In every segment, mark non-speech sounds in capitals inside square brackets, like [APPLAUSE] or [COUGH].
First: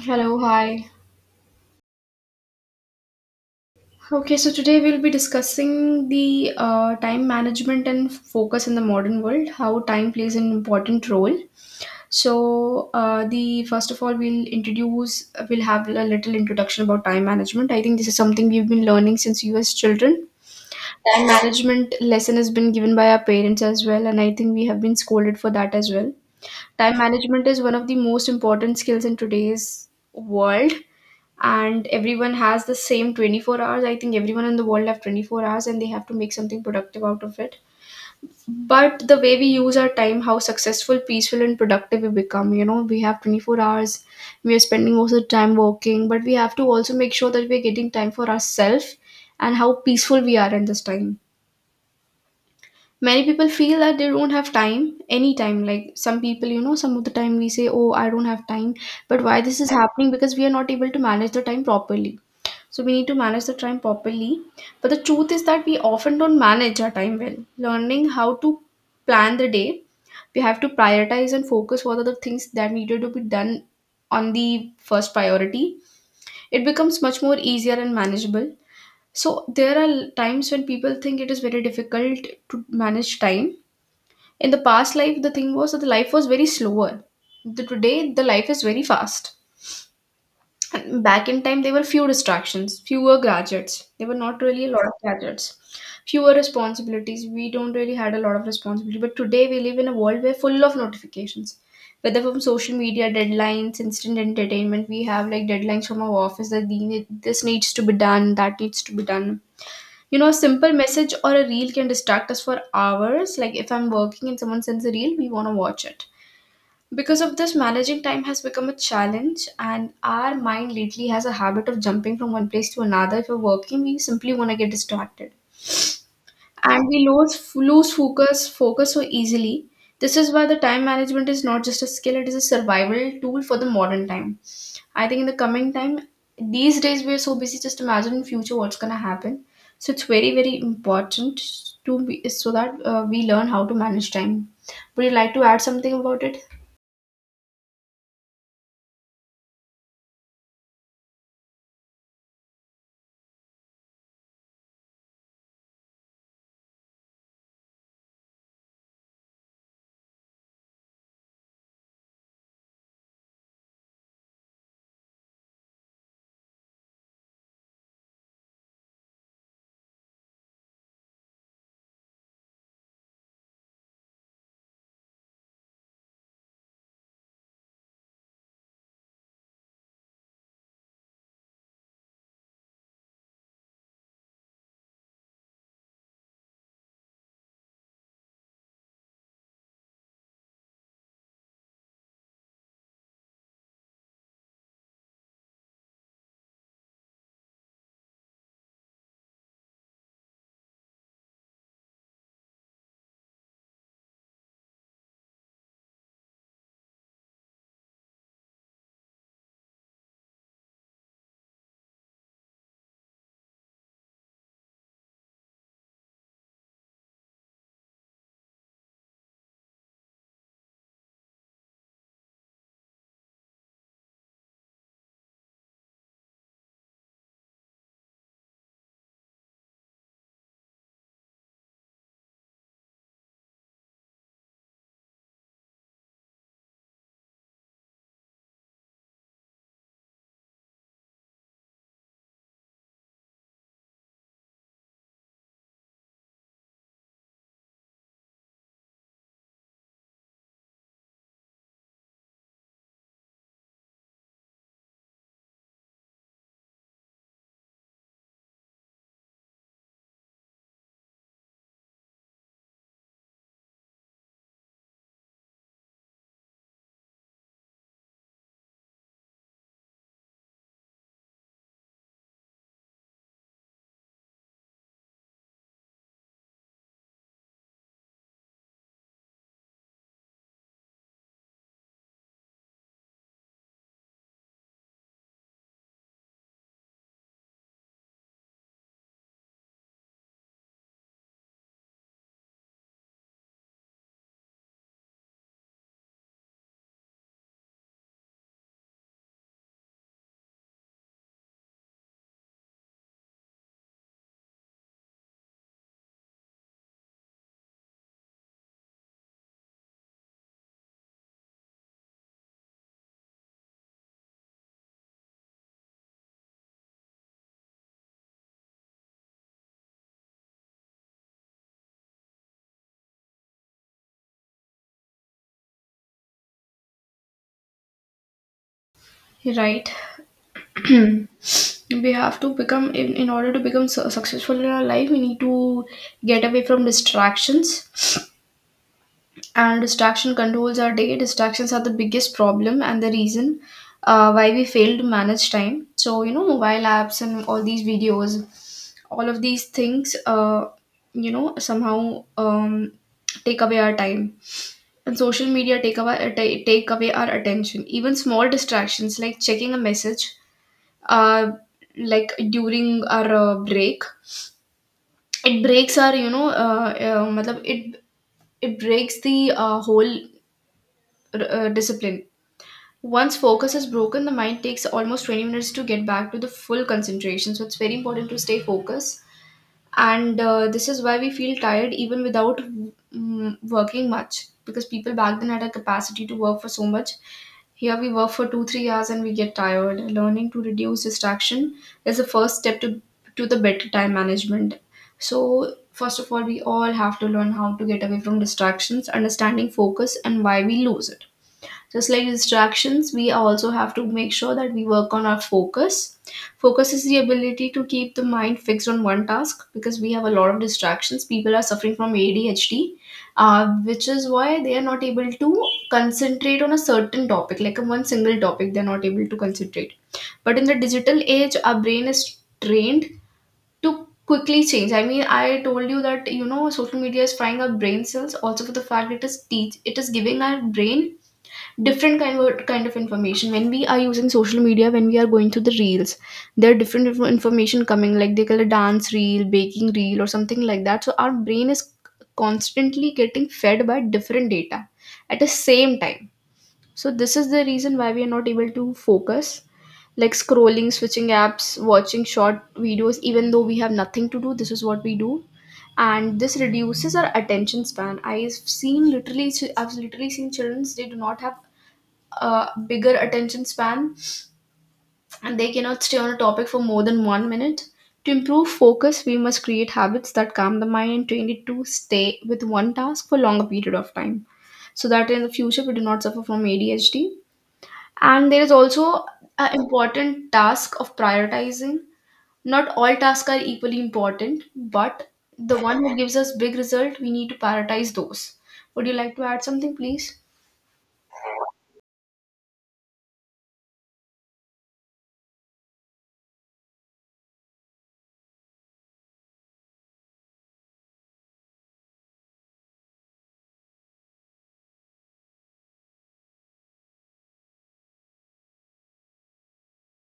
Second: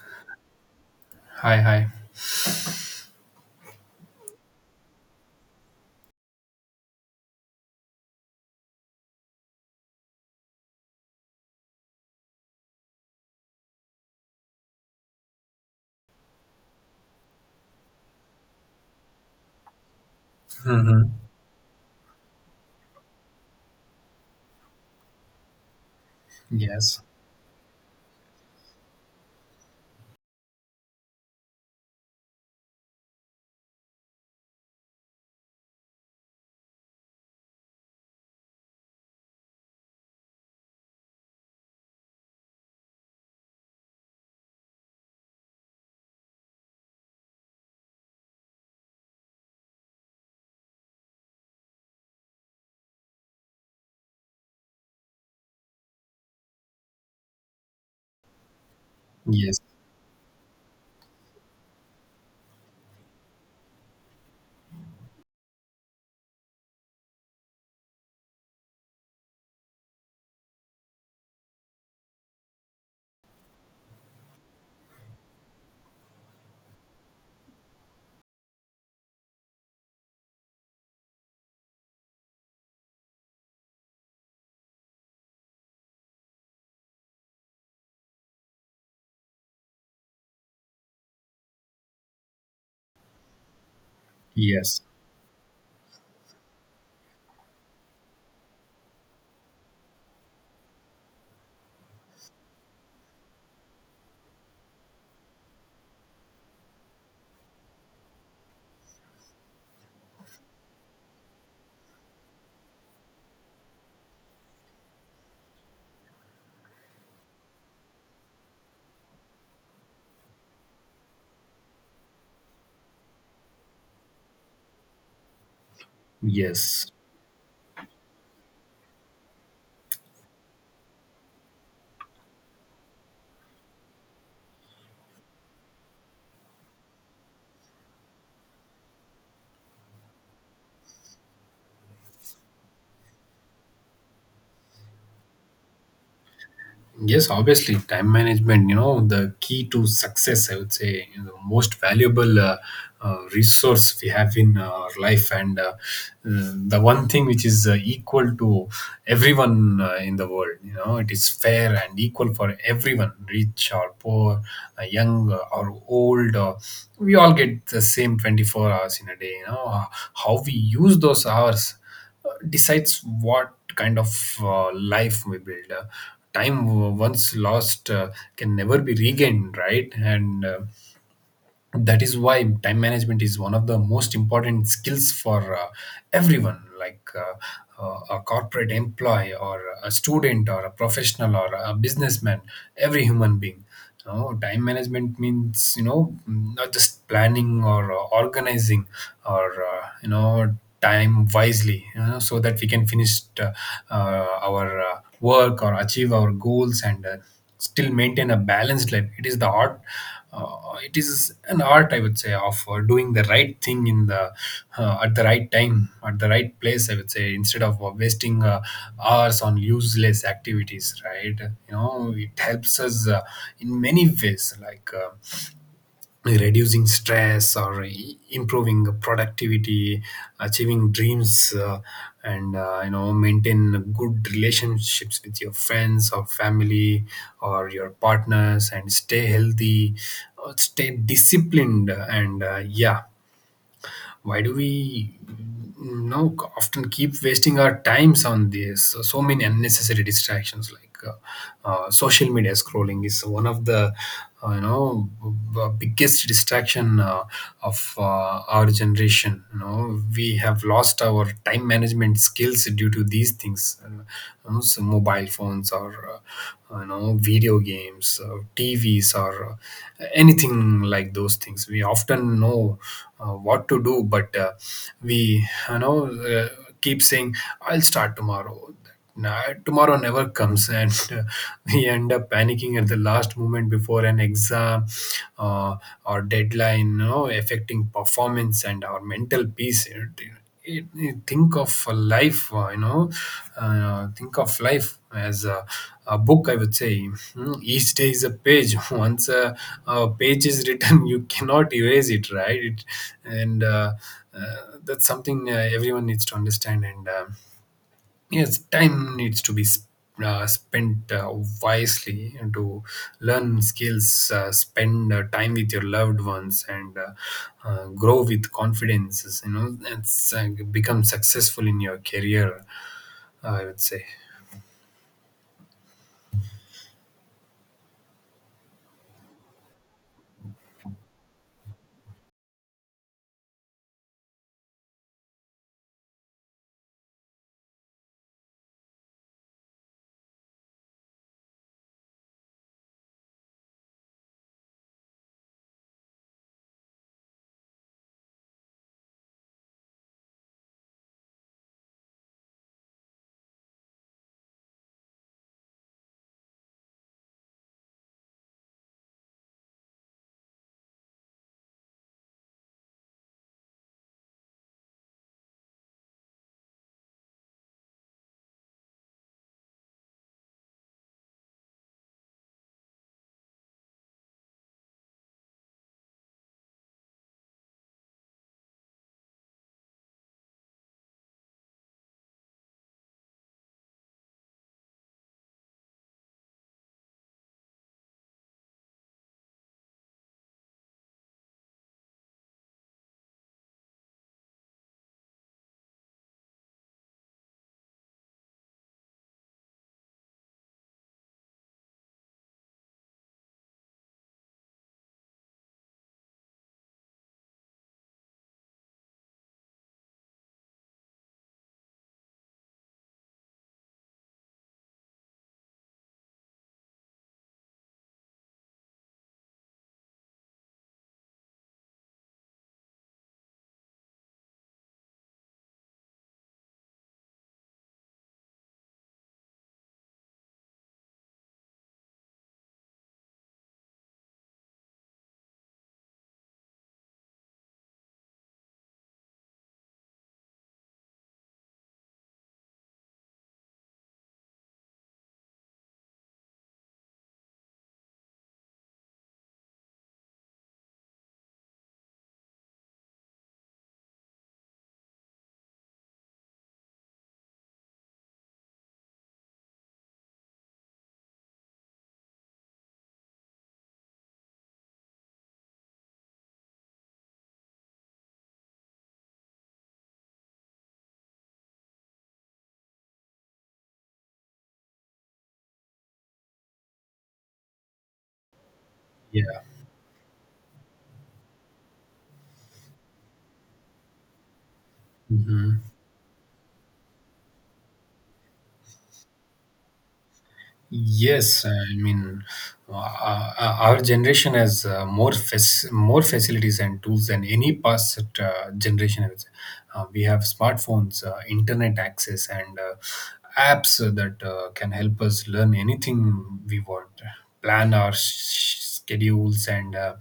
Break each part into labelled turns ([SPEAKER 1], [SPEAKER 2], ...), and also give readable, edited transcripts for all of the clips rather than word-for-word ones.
[SPEAKER 1] Hello, hi.
[SPEAKER 2] Hi, hi.
[SPEAKER 1] Okay, so today we'll be discussing the time management and focus in the modern world, how time plays an important role. The first of all, we'll have a little introduction about time management. I think this is something we've been learning since we were children.
[SPEAKER 2] hmm
[SPEAKER 1] Time management lesson has been given by our parents as well, and I think we have been scolded for that as well. Time
[SPEAKER 2] Yes,
[SPEAKER 1] management is one of the most important skills in today's world, and everyone has the same 24 hours. I think everyone in the world have 24 hours and they have to make something productive out of it. But the way we use our time, how successful, peaceful and productive we become, we have 24 hours. We are spending most of the time working, but we have to also make sure that we're getting time for ourselves and how peaceful we are in this time. Many people feel that they don't have time anytime. Like some people, some of the time we say, oh, I don't have time. But why this
[SPEAKER 2] yes,
[SPEAKER 1] is happening? Because we are not able to manage the time properly, so we need to manage the time properly. But the truth is that we often don't manage our time well. Learning how to plan the day, we have to prioritize and focus what are the things that needed to be done on the first priority. It becomes much more easier and manageable. So there are times when people think it is very difficult to manage time. In the past life, the thing was that the life was very slower. Today, the life is very fast, and back in time, there were few distractions, fewer graduates. There were not really a
[SPEAKER 2] yes,
[SPEAKER 1] lot of graduates, fewer responsibilities. We don't really had a lot of responsibility. But today, we live in a world where full of notifications, whether from social media, deadlines, instant entertainment. We have like deadlines from our office that this needs to be done, that needs to be done. You know, a simple message or a reel can distract us for hours. Like if I'm working and someone sends a reel, we want to watch it. Because of this, managing time has become a challenge, and our mind lately has a habit of jumping from one place to another. If we're working, we simply want to get distracted, and
[SPEAKER 2] yes.
[SPEAKER 1] we lose focus so easily. This is why the time management is not just a skill; it is a survival tool for the modern time. I think in the coming time, these days we are so busy. Just imagine in future what's gonna happen. So it's very very important to be, so that we learn how to manage time. Would you like to add something about it?
[SPEAKER 2] Yes, obviously, time management, you know, the key to success, I would say, you know, the most valuable resource we have in our life, and the one thing which is equal to everyone in the world. You know, it is fair and equal for everyone, rich or poor, young or old, or we all get the same 24 hours in a day. You know, how we use those hours decides what kind of life we build. Time once lost can never be regained, right? And That is why time management is one of the most important skills for everyone, like a corporate employee or a student or a professional or a businessman, every human being. You know, time management means, you know, not just planning or organizing or you know, time wisely, you know, so that we can finish our work or achieve our goals, and still maintain a balanced life. It is the art, it is an art, I would say, of doing the right thing in the at the right time at the right place, I would say, instead of wasting hours on useless activities, right? You know, it helps us in many ways, like reducing stress or improving productivity, achieving dreams, and you know, maintain good relationships with your friends or family or your partners, and stay healthy, stay disciplined, and yeah. Why do we, you know, often keep wasting our times on this so, so many unnecessary distractions, like social media scrolling is one of the you know, biggest distraction of our generation. You know, we have lost our time management skills due to these things. You know, so mobile iPhones or you know, video games, TVs, or anything like those things. We often know what to do, but we you know uh, keep saying, "I'll start tomorrow." Nah, tomorrow never comes, and [LAUGHS] uh, we end up panicking at the last moment before an exam uh, or deadline, you know, affecting performance and our mental peace. Think of a life, think of life as a book, I would say. Hmm. Each day is a page. [LAUGHS] Once a page is written, [LAUGHS] you cannot erase it, right? It, and uh, that's something everyone needs to understand. And Yes, time needs to be spent wisely to learn skills, spend time with your loved ones, and grow with confidence. You know, it's become successful in your career, I would say.
[SPEAKER 1] Right. [CLEARS THROAT] We have to become in order to become successful in our life. We need to get away from distractions, and distraction controls our day. Distractions are the biggest problem and the reason why we fail to manage time. So you know, mobile apps and all these videos, all of these things, you know, somehow take away our time, and social media take away, take away our attention. Even small distractions like checking a message uh, like during our break, it breaks our matlab, it breaks the whole discipline. Once focus is broken, the mind takes almost 20 minutes to get back to the full concentration, so it's very important to stay focused. And this is why we feel tired even without working much, because people back then had a capacity to work for so much. Here we work for 2, 3 hours and we get tired. Learning to reduce distraction is the first step to the better time management. So first of all, we all have to learn how to get away from distractions, understanding focus and why we lose it. Just like distractions, we also have to make sure that we work on our focus. Focus is the ability to keep the mind fixed on one task, because we have a lot of distractions. People are suffering from ADHD, which is why they are not able to concentrate on a certain topic. Like a one single topic, they're not able to concentrate. But in the digital age, our brain is trained to quickly change. I mean, I told you that, you know, social media is frying our brain cells. Also for the fact, it is teach, it is giving our brain different kind of information. When we are using social media, when we are going through the reels, there are different information coming, like they call a dance reel, baking reel or something like that. So our brain is constantly getting fed by different data at the same time. So this is the reason why we are not able to focus, like scrolling, switching apps, watching short videos, even though we have nothing to do. This is what we do, and this reduces our attention span. I've seen literally, I've literally seen children, they do not have bigger attention span, and they cannot stay on a topic for more than 1 minute. To improve focus, we must create habits that calm the mind and train it to stay with one task for longer period of time, so that in the future we do not suffer from ADHD. And there is also
[SPEAKER 2] Yeah.
[SPEAKER 1] an important task of prioritizing. Not all tasks are equally important, but the
[SPEAKER 2] Mhm.
[SPEAKER 1] one who gives us big result, we need to prioritize those. Would you like to add something, please?
[SPEAKER 2] Yes, I mean, our generation has more facilities and tools than any past generation, I would say. We have smartphones, internet access, and apps that can help us learn anything we want, plan our schedules, and uh,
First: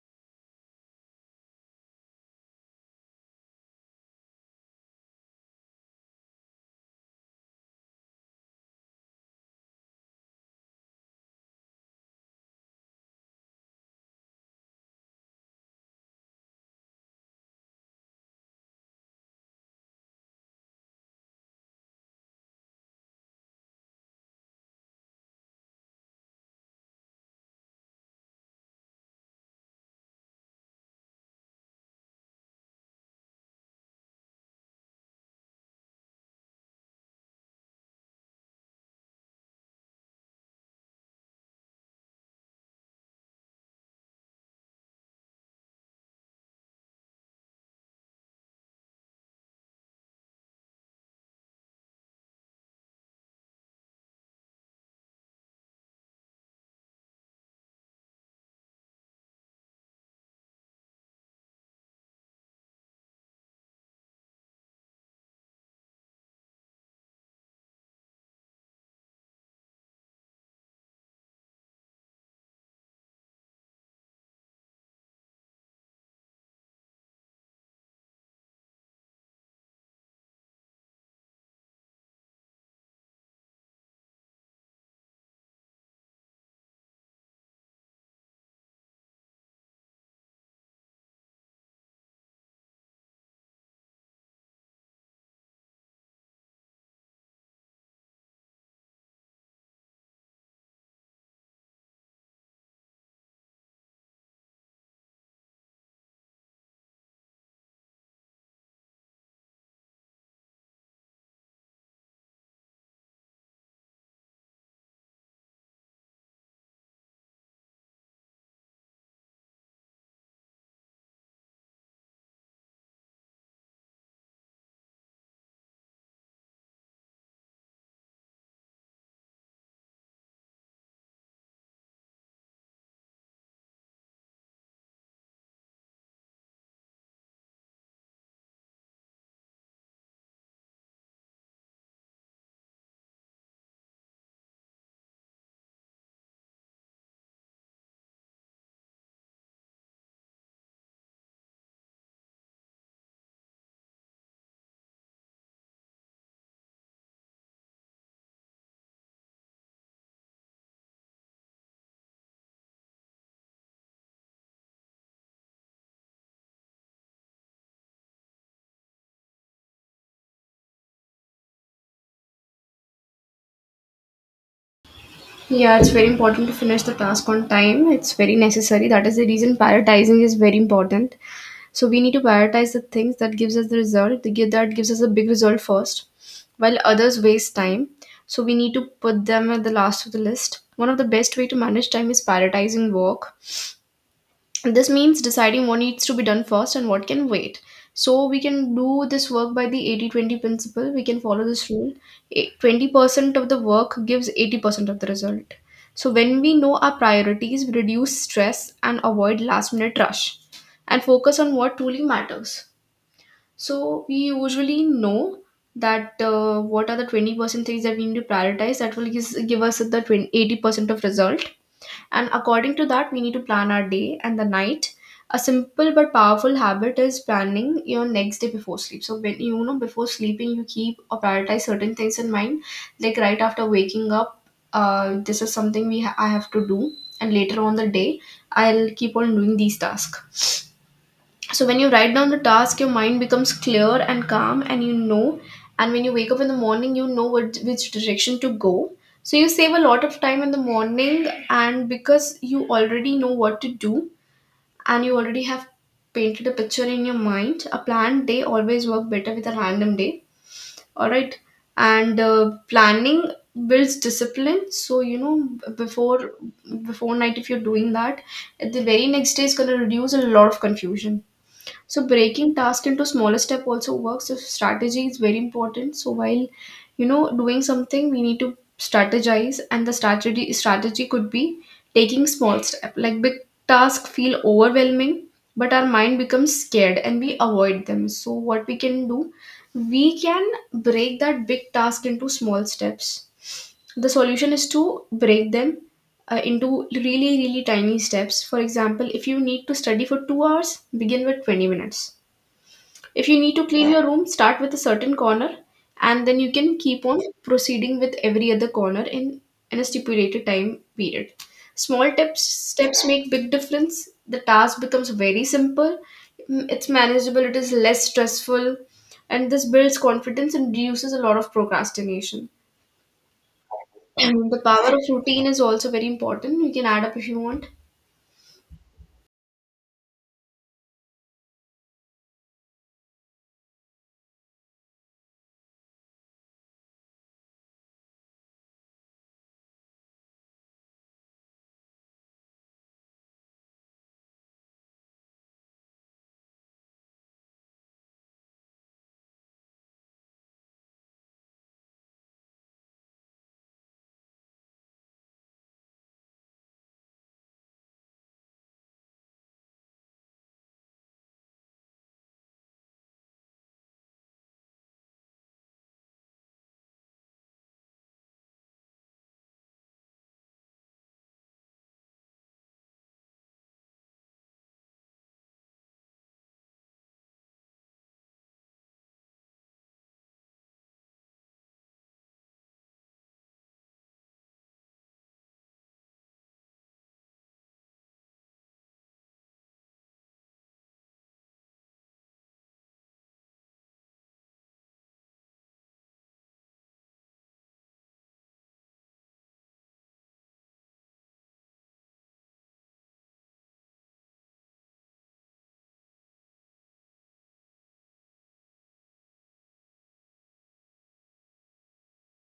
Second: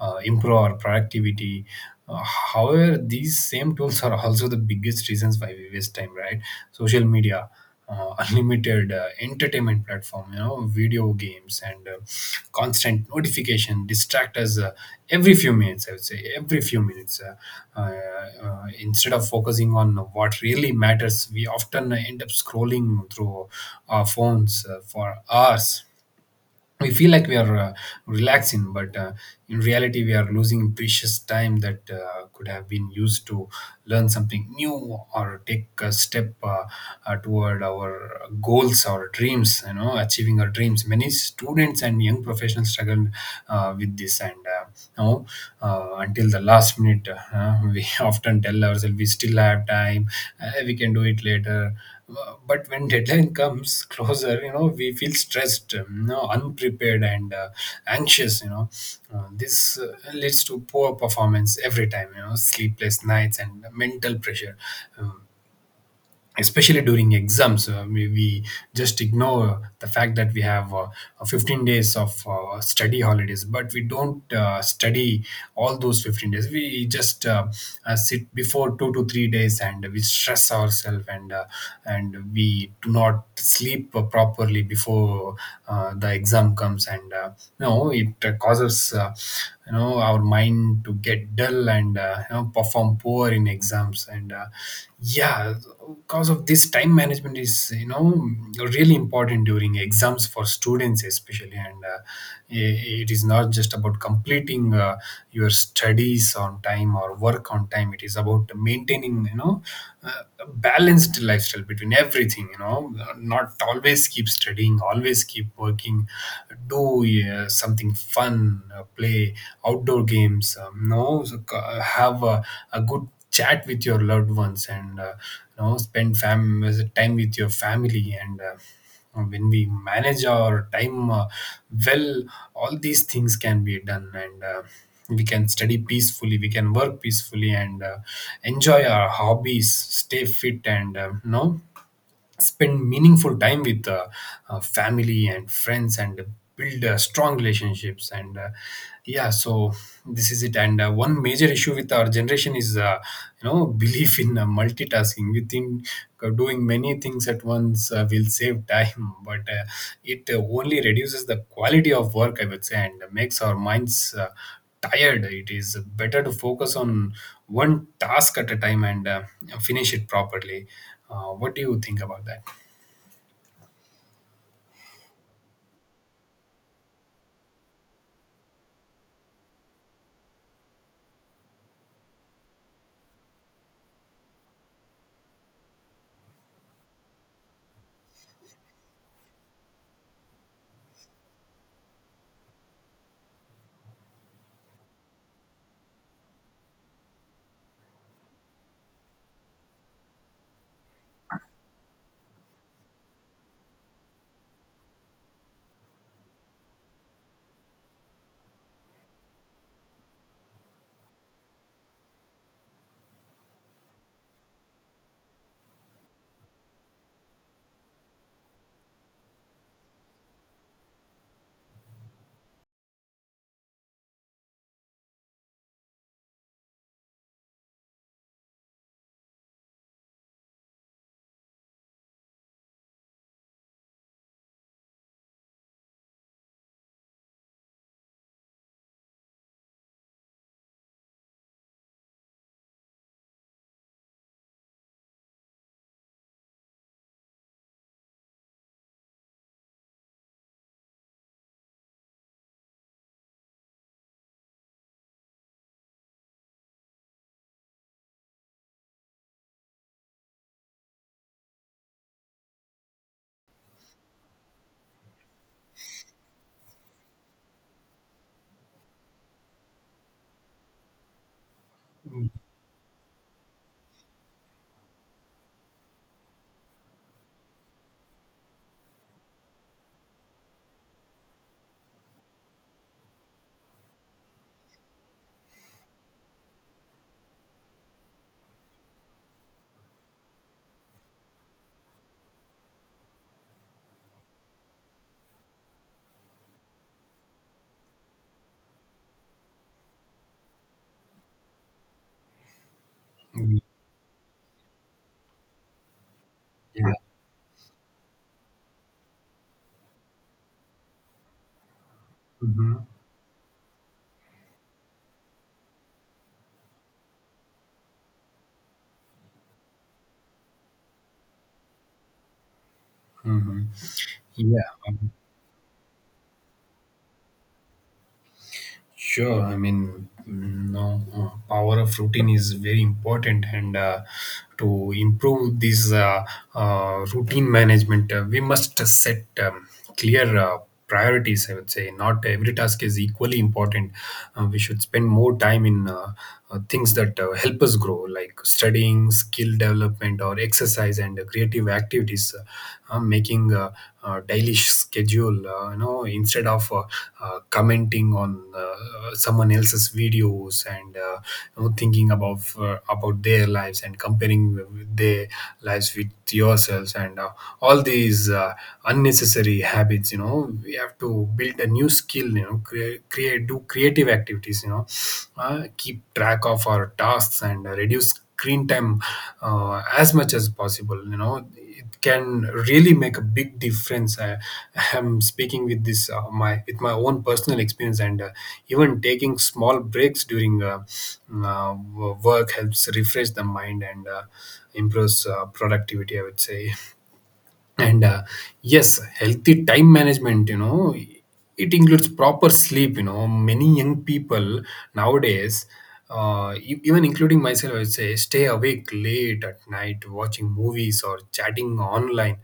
[SPEAKER 2] uh, improve our productivity. However, these same tools are also the biggest reasons why we waste time, right? Social media, [LAUGHS] unlimited entertainment platform, you know, video games, and constant notification distract us every few minutes, I would say, every few minutes. Instead of focusing on what really matters, we often end up scrolling through our phones for hours. We feel like we are relaxing, but in reality, we are losing precious time that could have been used to learn something new or take a step toward our goals or dreams, you know, achieving our dreams. Many students and young professionals struggle with this, and you know, until the last minute we [LAUGHS] often tell ourselves we still have time, we can do it later, but when deadline comes [LAUGHS] closer, you know, we feel stressed, you know, unprepared, and anxious. You know, this leads to poor performance every time, you know, sleepless nights and mental pressure. Um, Especially during exams, we just ignore the fact that we have 15 days of study holidays, but we don't study all those 15 days. We just sit before 2 to 3 days and we stress ourselves, and we do not sleep properly before the exam comes, and no, it causes, you know, our mind to get dull, and you know, perform poor in exams, and yeah. Because of this, time management is, you know, really important during exams for students especially, and it is not just about completing your studies on time or work on time. It is about maintaining, you know, a balanced lifestyle between everything, you know, not always keep studying, always keep working, working. Do something fun, play outdoor games, no, so, have a good chat with your loved ones, and you know, spend time with your family, and when we manage our time, well, all these things can be done, and we can study peacefully, we can work peacefully, and enjoy our hobbies, stay fit, and no, spend meaningful time with family and friends, and build strong relationships, and yeah. So this is it, and one major issue with our generation is, you know, [LAUGHS] belief in multitasking. We think doing many things at once will save time, [LAUGHS] but it only reduces the quality of work, I would say, and makes our minds tired. It is better to focus on one task at a time and finish it properly. What do you think about that?
[SPEAKER 1] Yeah, it's very important to finish the task on time. It's very necessary. That is the reason prioritizing is very important. So we need to prioritize the things that gives us the result, that gives us a big result first, while others waste time. So we need to put them at the last of the list. One of the best way to manage time is prioritizing work. This means deciding what needs to be done first and what can wait. So we can do this work by the 80-20 principle. We can follow this rule. Eh, 20% of the work gives 80% of the result. So when we know our priorities, we reduce stress and avoid last minute rush, and focus on what truly matters. So we usually know that what are the 20% things that we need to prioritize, that will give us the 20, 80% of result. And according to that, we need to plan our day and the night. A simple but powerful habit is planning your next day before sleep. So when you know, before sleeping, you keep or prioritize certain things in mind, like right after waking up, this is something I have to do, and later on the day I'll keep on doing these tasks. So when you write down the task, your mind becomes clear and calm, and you know. And when you wake up in the morning, you know what, which direction to go. So you save a lot of time in the morning, and because you already know what to do, and you already have painted a picture in your mind, a planned day always work better with a random day. All right, and planning builds discipline. So you know, b- before before night, if you're doing that, the very next day is gonna reduce a lot of confusion. So breaking task into smaller step also works. So strategy is very important. So while you know, doing something, we need to strategize, and the strategy could be taking small step. Like big task feel overwhelming, but our mind becomes scared and we avoid them. So what we can do, we can break that big task into small steps. The solution is to break them into really tiny steps. For example, if you need to study for 2 hours, begin with 20 minutes. If you need
[SPEAKER 2] Mm.
[SPEAKER 1] to clean your room, start with a certain corner, and then you can
[SPEAKER 2] Yeah.
[SPEAKER 1] keep on proceeding with every other corner in a stipulated time period. Small tips,
[SPEAKER 2] hmm
[SPEAKER 1] steps make big difference. The task becomes very simple, it's manageable, it is less stressful, and this builds confidence and reduces a lot of procrastination.
[SPEAKER 2] hmm
[SPEAKER 1] And the
[SPEAKER 2] Yeah.
[SPEAKER 1] power of routine is also very important. You can add up if you want.
[SPEAKER 2] Sure. I mean, no, power of routine is very important, and to improve this routine management, we must set clear priorities, I would say. Not every task is equally important. We should spend more time in things that help us grow, like studying, skill development, or exercise and creative activities. Making a daily schedule, you know, instead of commenting on someone else's videos, and you know, thinking about their lives and comparing their lives with yourselves, and all these unnecessary habits. You know, we have to build a new skill, you know, create, do creative activities, you know, keep track of our tasks, and reduce screen time as much as possible. You know, it can really make a big difference. I am speaking with this, my with my own personal experience, and even taking small breaks during work helps refresh the mind and improves productivity, I would say. And Yes, healthy time management, you know, it includes proper sleep. You know, many young people nowadays, even including myself, I would say, stay awake late at night watching movies or chatting online,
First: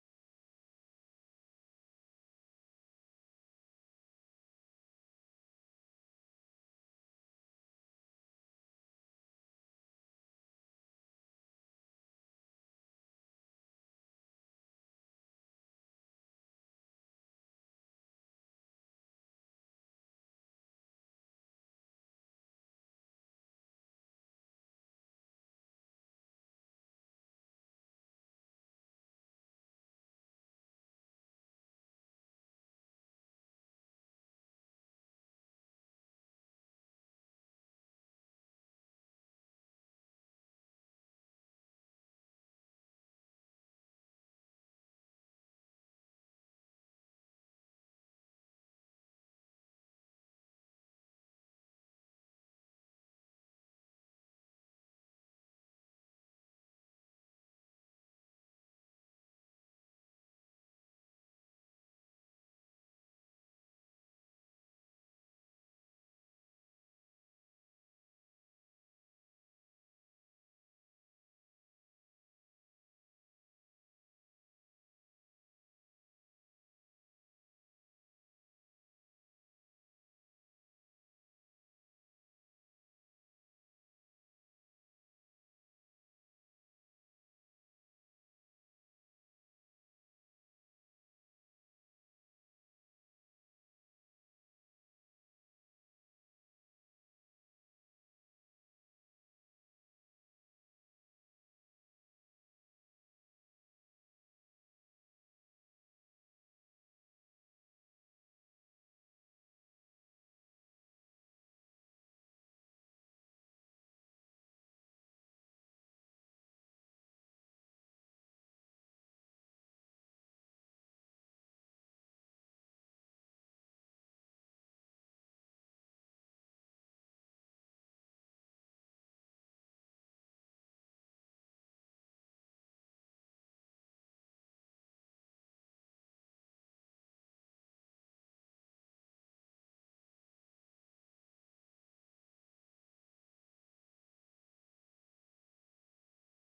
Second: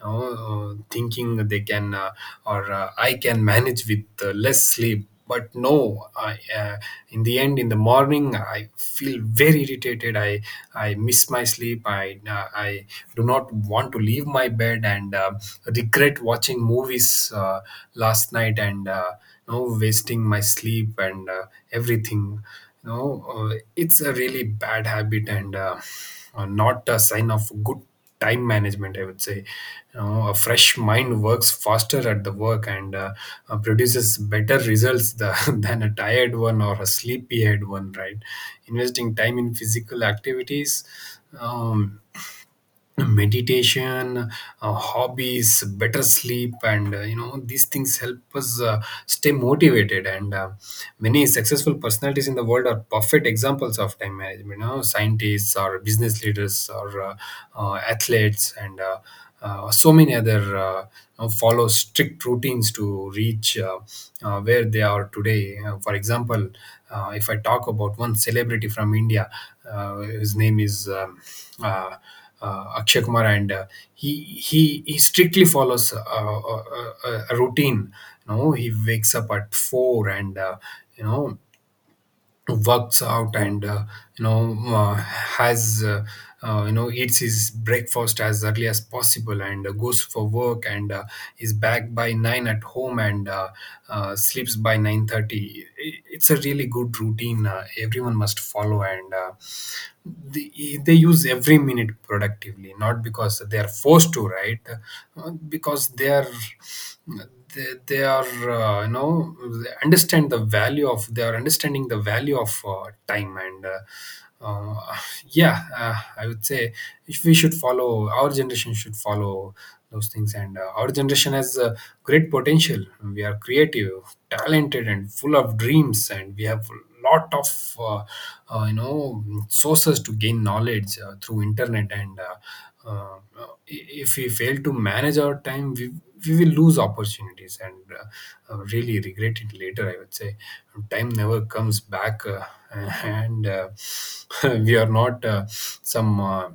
[SPEAKER 2] you know, thinking they can, or "I can manage with less sleep." But no, in the end, in the morning, I feel very irritated. I miss my sleep. I do not want to leave my bed, and regret watching movies last night, and you know, wasting my sleep, and everything. You know, it's a really bad habit, and not a sign of good time management, I would say. You know, a fresh mind works faster at the work and produces better results, [LAUGHS] than a tired one or a sleepy head one, right? Investing time in physical activities, um, meditation, hobbies, better sleep, and you know, these things help us stay motivated, and many successful personalities in the world are perfect examples of time management. You know, scientists or business leaders or athletes, and so many other, you know, follow strict routines to reach where they are today. For example, if I talk about one celebrity from India, his name is, uh, Akshay Kumar, and he strictly follows a routine. You know, he wakes up at four and you know works out and you know has you know eats his breakfast as early as possible and goes for work and is back by 9 at home and sleeps by 9:30. It's a really good routine everyone must follow, and they use every minute productively, not because they are forced to, right? Because they are you know they understand the value of they are understanding the value of time, and uh, yeah. I would say if we should follow our generation should follow those things, and our generation has great potential. We are creative, talented and full of dreams, and we have lot of sources to gain knowledge through internet, and if we fail to manage our time we will lose opportunities, and uh, really regret it later, I would say. Time never comes back, [LAUGHS] and [LAUGHS] we are not some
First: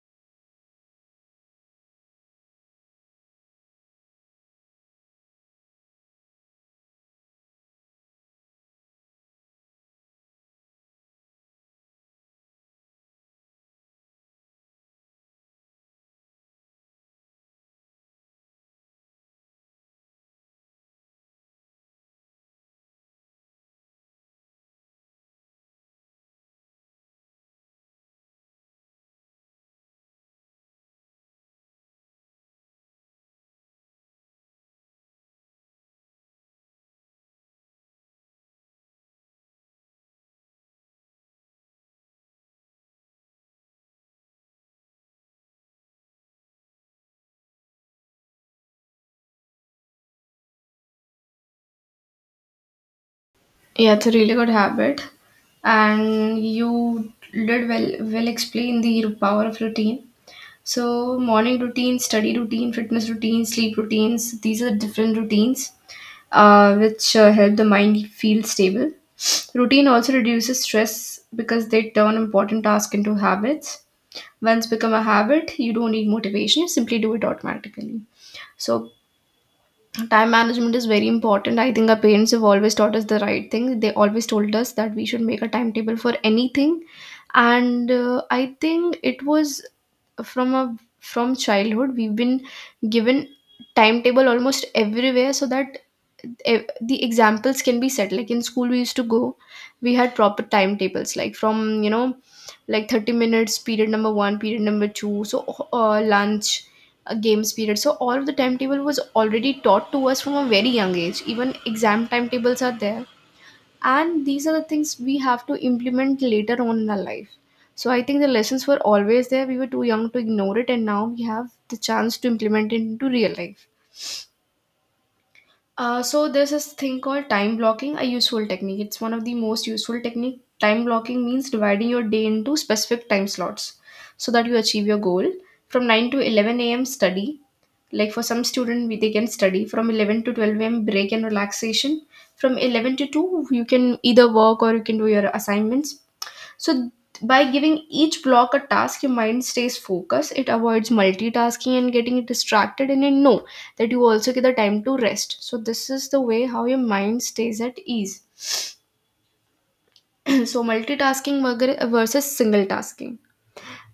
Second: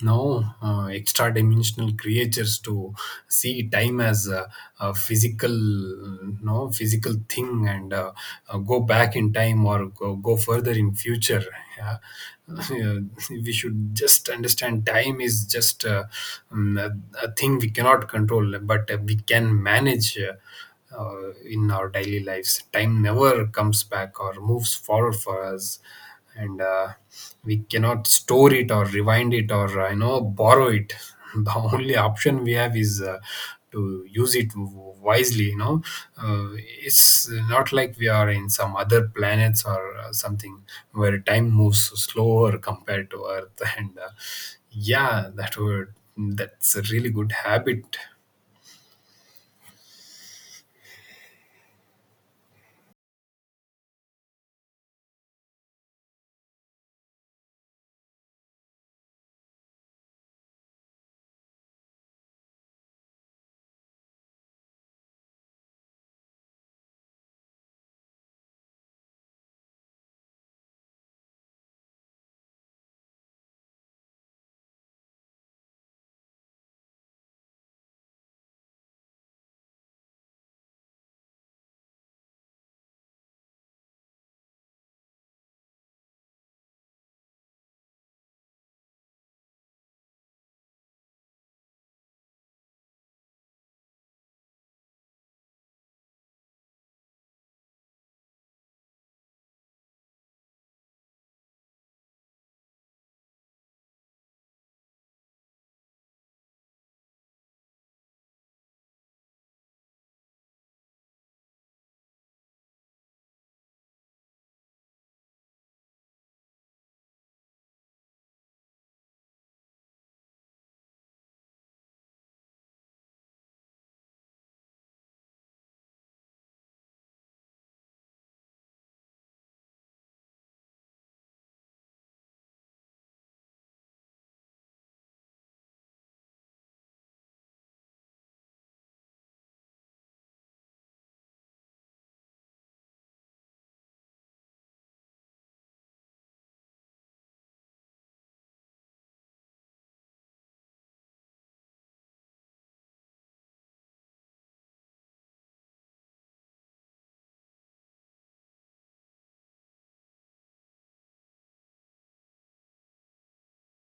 [SPEAKER 2] no extra dimensional creatures to see time as a physical no physical thing, and go back in time or go further in future. Yeah. Yeah, we should just understand time is just um, a, a thing we cannot control, but we can manage in our daily lives. Time never comes back or moves forward for us, and we cannot store it or rewind it or borrow it. [LAUGHS] The only option we have is to use it wisely, you know. uh, it's not like we are in some other planets or something where time moves slower compared to earth. [LAUGHS] And yeah, that's a really good habit.
[SPEAKER 1] Yeah, it's a really good habit, and you did well. Well, explain the power of routine. So, morning routine, study routine, fitness routine, sleep routines. These are different routines, which help the mind feel stable. Routine also reduces stress because they turn important tasks into habits. Once become a habit, you don't need motivation. You simply do it automatically. So time management is very important. I think our parents have always taught us the right thing. They always told us that we should make a timetable for anything, and I think it was from a from childhood we've been given timetable almost everywhere. So that the examples can be set like in school we used to go, we had proper timetables like from 30 minutes, period number 1, period number 2, so lunch, a games period. So all of the timetable was already taught to us from a very young age. Even exam timetables are there. And these are the things we have to implement later on in our life. So I think the lessons were always there. We were too young to ignore it, and now we have the chance to implement it into real life. So there's this thing called time blocking, a useful technique. It's one of the most useful technique. Time blocking means dividing your day into specific time slots so that you achieve your goal. From 9 to 11 a.m. study, like for some student they can study from 11 to 12 am, break and relaxation, from 11 to 2 you can either work or you can do your assignments. So by giving each block a task, your mind stays focused, it avoids multitasking and getting distracted, and you know that you also get the time to rest. So this is the way how your mind stays at ease. [CLEARS THROAT] So multitasking versus single tasking,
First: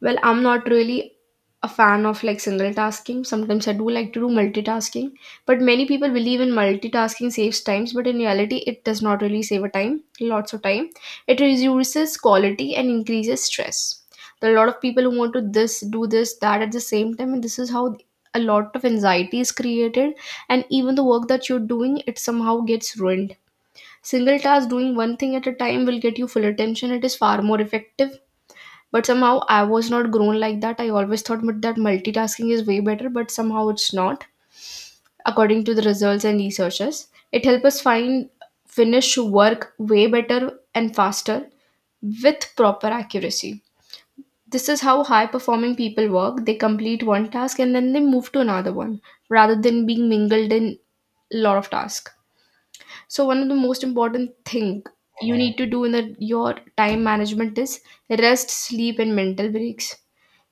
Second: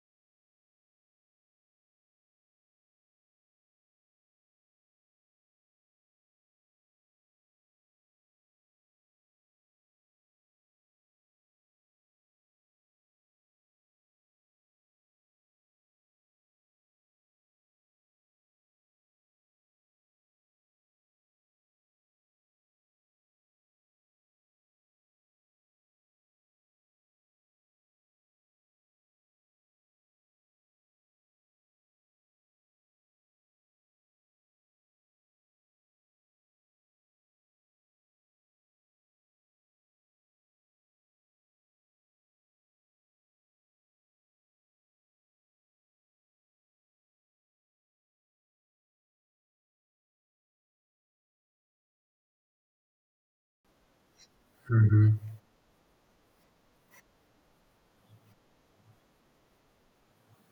[SPEAKER 1] well, I'm not really a fan of like single tasking. Sometimes I do like to do multitasking, but many people believe in multitasking saves times, but in reality, it does not really save a time, lots of time. It reduces quality and increases stress. There are a lot of people who want to this do this that at the same time, and this is how a lot of anxiety is created, and even the work that you're doing, it somehow gets ruined. Single task doing one thing at a time will get you full attention. It is far more effective, but somehow I was not grown like that. I always thought that multitasking is way better, but somehow it's not. According to the results and researches, it helps us find finish work way better and faster with proper accuracy. This is how high performing people work. They complete one task and then they move to another one rather than being mingled in a lot of tasks. So one of the most important thing
[SPEAKER 2] Mhm.
[SPEAKER 1] you need to do in your time management is rest, sleep and mental breaks.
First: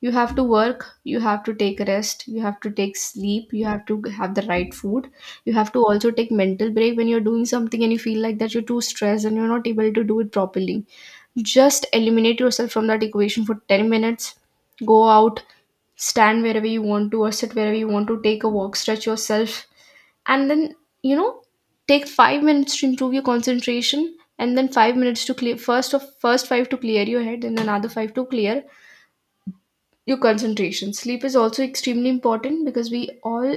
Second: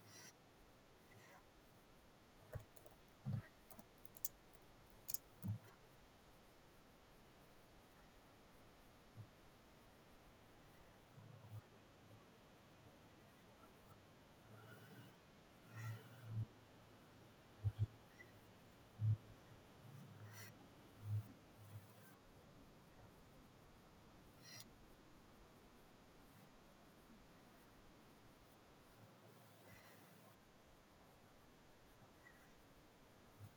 [SPEAKER 1] You have to work, you have to take rest, you have to take sleep, you have to have the right food, you have to also take mental break. When you're doing something and you feel like that you're too stressed and you're not able to do it properly, just eliminate yourself from that equation for 10 minutes. Go out, stand wherever you want to or sit wherever you want to, take a walk, stretch yourself, and then, you know, take 5 minutes to improve your concentration, and then 5 minutes to clear first 5 to clear your head and another 5 to clear your concentration. Sleep is also extremely important because we all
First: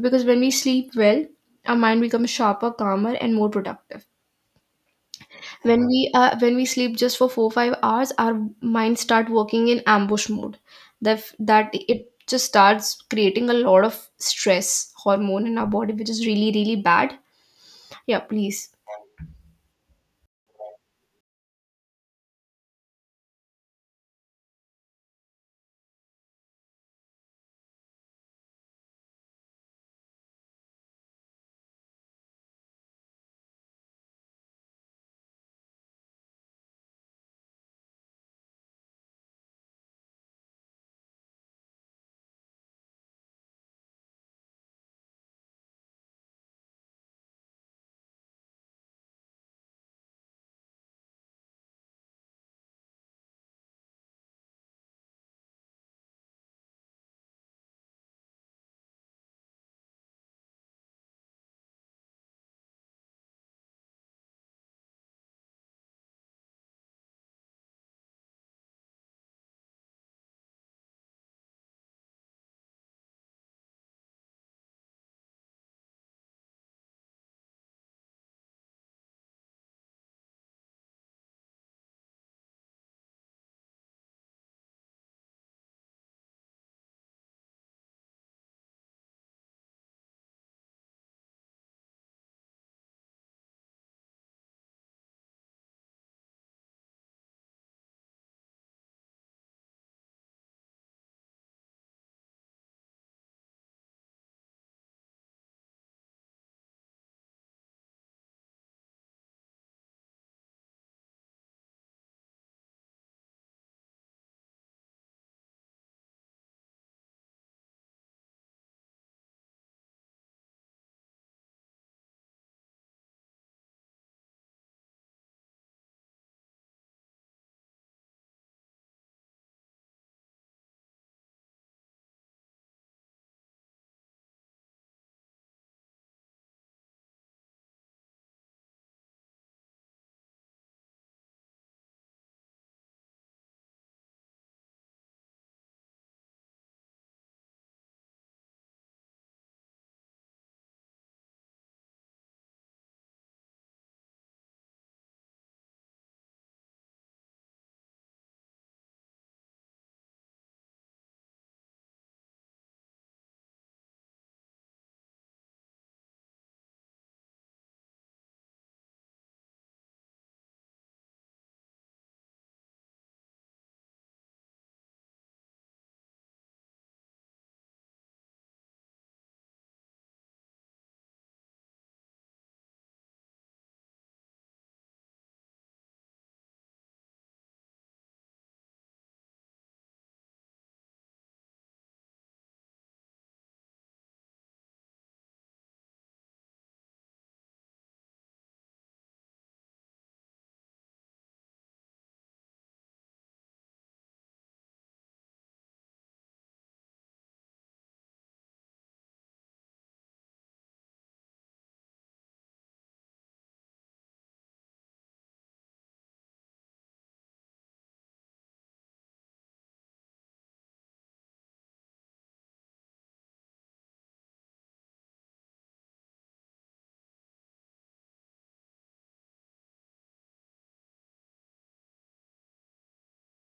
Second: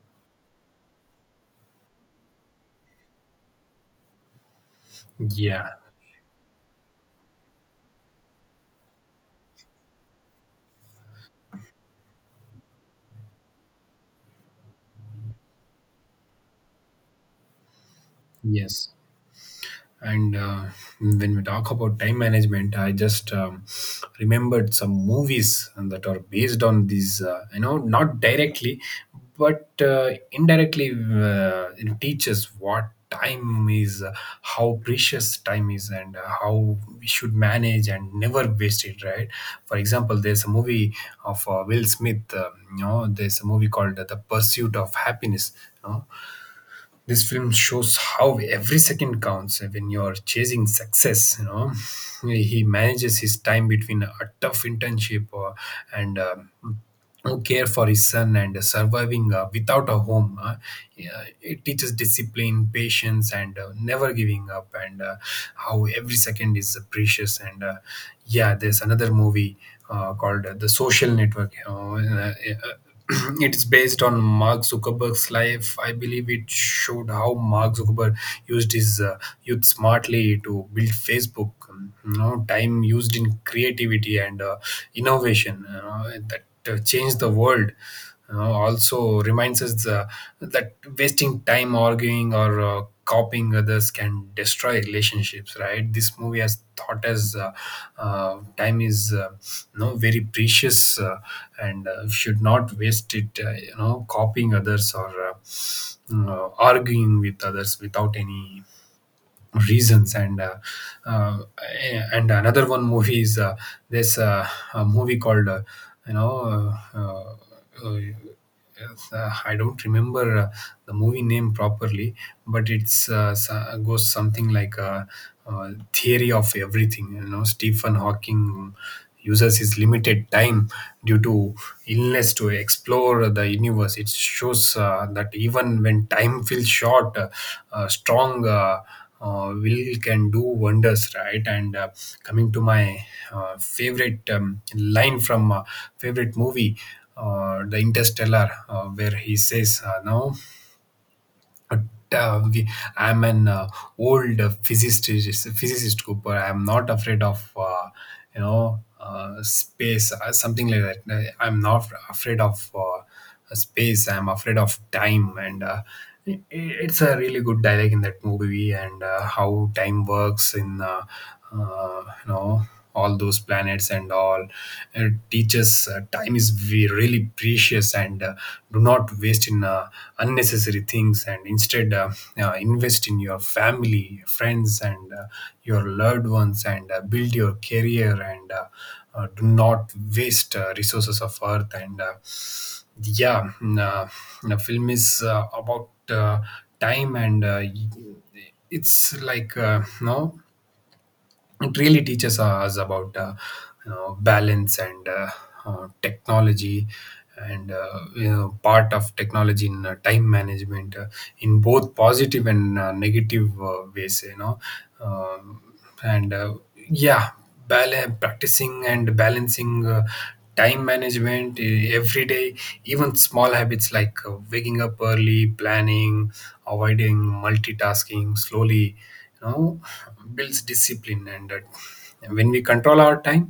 [SPEAKER 1] because when we sleep well, our mind becomes sharper, calmer, and more productive.
[SPEAKER 2] Yeah.
[SPEAKER 1] When we sleep just for 4 5 hours, our mind start working in ambush mode. That it just starts creating a lot of stress hormone in our body, which is really really bad. Yeah, please.
[SPEAKER 2] Yes. And when we talk about time management, I just remembered some movies that are based on these, you know, not directly, but indirectly it teaches what time is, how precious time is, and how we should manage and never waste it, right? For example, there's a movie of Will Smith, you know, there's a movie called The Pursuit of Happiness. This film shows how every second counts when you're chasing success, you know. He manages his time between a tough internship and care for his son and surviving without a home. Yeah, it teaches discipline, patience and never giving up, and how every second is precious, and yeah. There's another movie called The Social Network, you know. uh, [CLEARS THROAT] it's based on Mark Zuckerberg's life. I believe it showed how Mark Zuckerberg used his youth smartly to build Facebook. You know, time used in creativity and innovation, you know, that changed the world. You know, also reminds us that wasting time arguing or copying others can destroy relationships. Right? This movie has taught us time is you know, very precious, and should not waste it. You know, copying others or you know, arguing with others without any reasons, uh, and another one movie is this a movie called you know uh, uh, uh, I don't remember the movie name properly, but it's goes something like Theory of Everything. You know, Stephen Hawking uses his limited time due to illness to explore the universe. It shows that even when time feels short, strong. Will can do wonders, right? And coming to my favorite line from favorite movie, the Interstellar, where he says, "No, uh, we, I'm an old physicist, Cooper. I'm not afraid of space, something like that. I'm not afraid of space. I'm afraid of time," and it's a really good dialogue in that movie, and how time works in uh, you know all those planets and all. It teaches time is really precious, and do not waste in unnecessary things and instead invest in your family, friends and your loved ones, and build your career, and do not waste resources of earth, and yeah. The film is about time, and it's like no it really teaches us about you know, balance and technology, and you know, part of technology in time management in both positive and negative ways, you know. Um, and Yeah, practicing and balancing time management every day, even small habits like waking up early, planning, avoiding multitasking slowly, you know, builds discipline, and when we control our time,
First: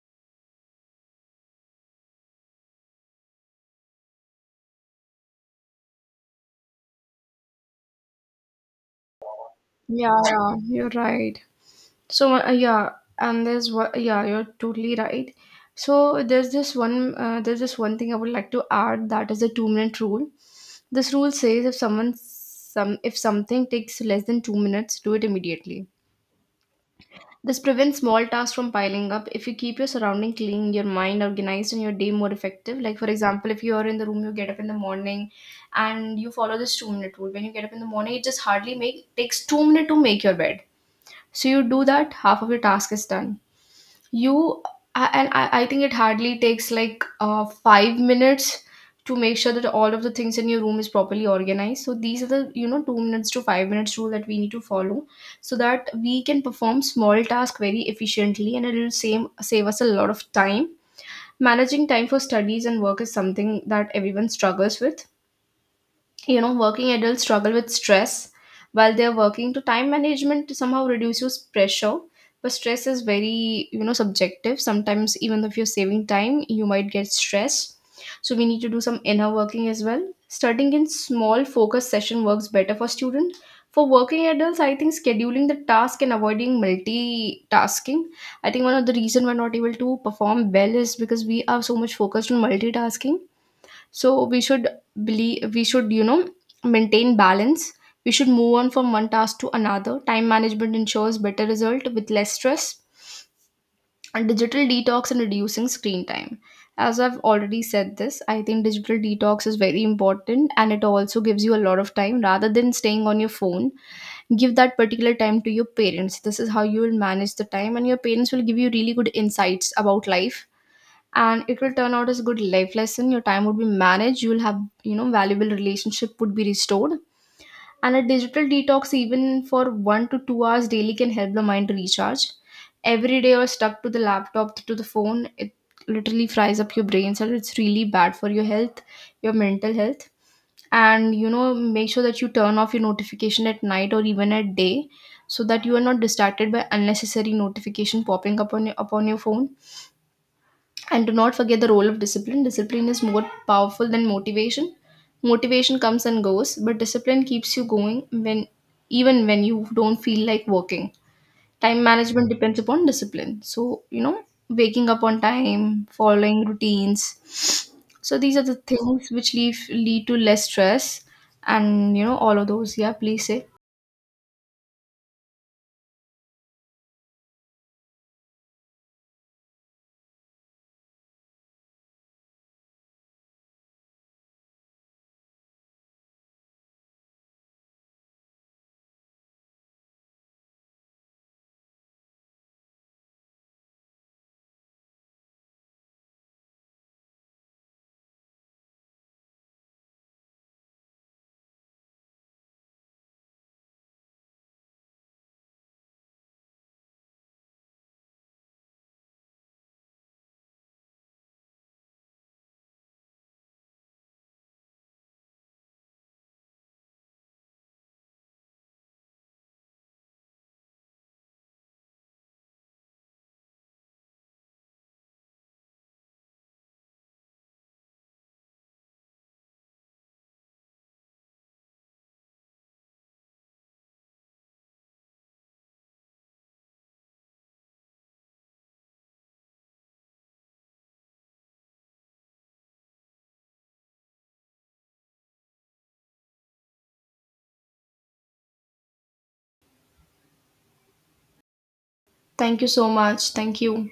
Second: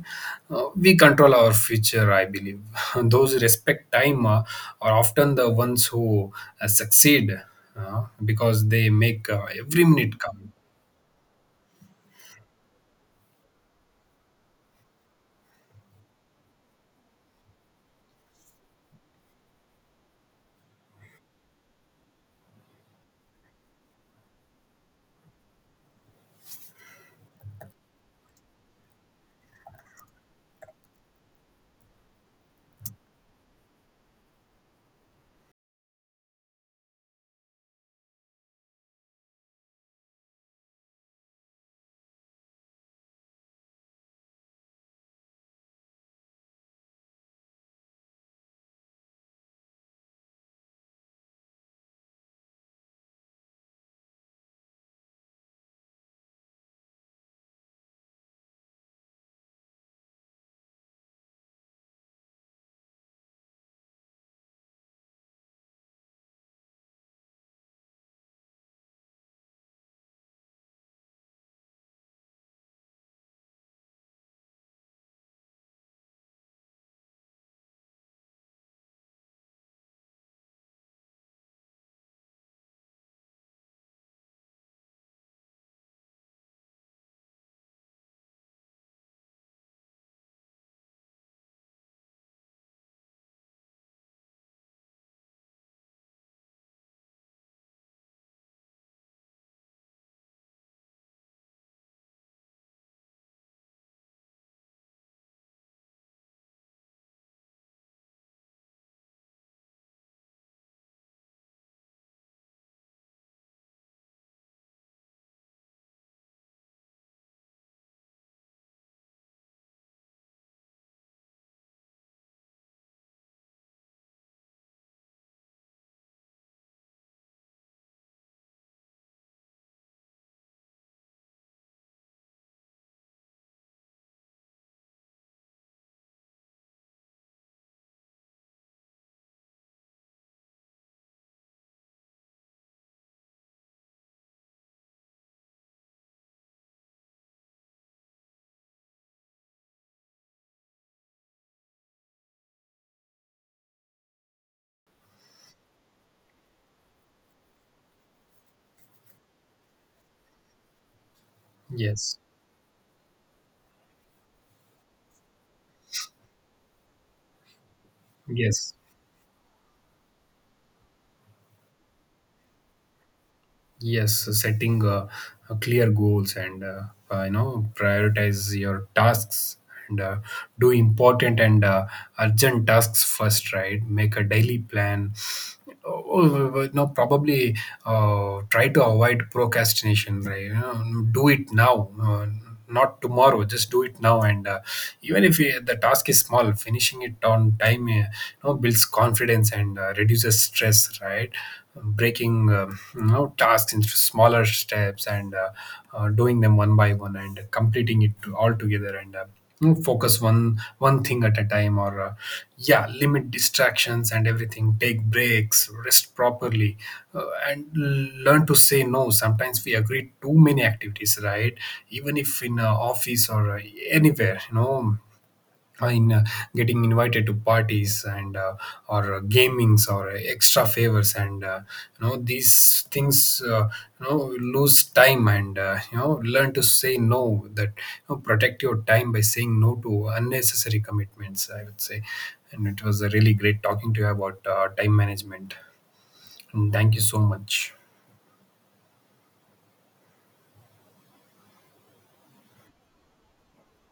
[SPEAKER 2] we control our future, I believe. [LAUGHS] Those who respect time are often the ones who succeed because they make every minute
[SPEAKER 1] Yeah,
[SPEAKER 2] count.
[SPEAKER 1] you're right. So yeah, and there's what yeah, you're totally right. So there's this one thing I would like to add, that is the 2 minute rule. This rule says if someone some if something takes less than 2 minutes, do it immediately. This prevents small tasks from piling up. If you keep your surrounding clean, your mind organized, and your day more effective. Like for example, if you are in the room, you get up in the morning, and you follow this 2 minute rule. When you get up in the morning, it just hardly make takes 2 minutes to make your bed. So you do that, half of your task is done. You I- and I, I think it hardly takes like 5 minutes to make sure that all of the things in your room is properly organized. So these are the, you know, 2 minutes to 5 minutes rule that we need to follow so that we can perform small tasks very efficiently, and it will save us a lot of time. Managing time for studies and work is something that everyone struggles with. You know, working adults struggle with stress while they're working to. Time management somehow reduces pressure, but stress is very, you know, subjective. Sometimes even if you're saving time you might get stressed, so we need to do some inner working as well. Starting in small focus session works better for students. For working adults, I think scheduling the task and avoiding multitasking. I think one of the reason we're not able to perform well is because we are so much focused on multitasking. So we should believe we should, you know, maintain balance. We should move on from one task to another. Time management ensures better result with less stress. And digital detox and reducing screen time, as I've already said this, I think digital detox is very important, and it also gives you a lot of time rather than staying on your phone. Give that particular time to your parents. This is how you will manage the time, and your parents will give you really good insights about life, and it will turn out as a good life lesson. Your time would be managed, you'll have, you know, valuable relationship would be restored. And a digital detox even for 1 to 2 hours daily can help the mind to recharge. Every day you're stuck to the laptop, to the phone, it literally fries up your brain cell. It's really bad for your health, your mental health. And you know, make sure that you turn off your notification at night or even at day, so that you are not distracted by unnecessary notification popping up on upon your phone. And do not forget the role of discipline. Discipline is more powerful than motivation. Motivation comes and goes, but discipline keeps you going when even when you don't feel like working. Time
[SPEAKER 2] Yes.
[SPEAKER 1] management depends upon discipline. So, you know, waking up on time, following routines. So these are the
[SPEAKER 2] Yes.
[SPEAKER 1] things which leave lead to less stress, and you know all of those. Yeah, please say.
[SPEAKER 2] Yes, setting clear goals, and you know, prioritize your tasks, and do important and urgent tasks first, right? Make a daily plan. Oh, no, probably try to avoid procrastination, right? You know, do it now, not tomorrow. Just do it now, and even if the task is small, finishing it on time, you know, builds confidence and reduces stress, right? Breaking you know, tasks into smaller steps, and doing them one by one and completing it all together. And focus one thing at a time, or yeah, limit distractions and everything, take breaks, rest properly, and learn to say no. Sometimes we agree too many activities, right? Even if in office or anywhere, you know, in getting invited to parties and or gamings or extra favors, and these things you know, lose time, and you know, learn to say no. That, you know, protect your time by saying no to unnecessary commitments, I would say. And it was a really great talking to you about time management. And thank you so much.
[SPEAKER 1] Thank you so much. Thank you.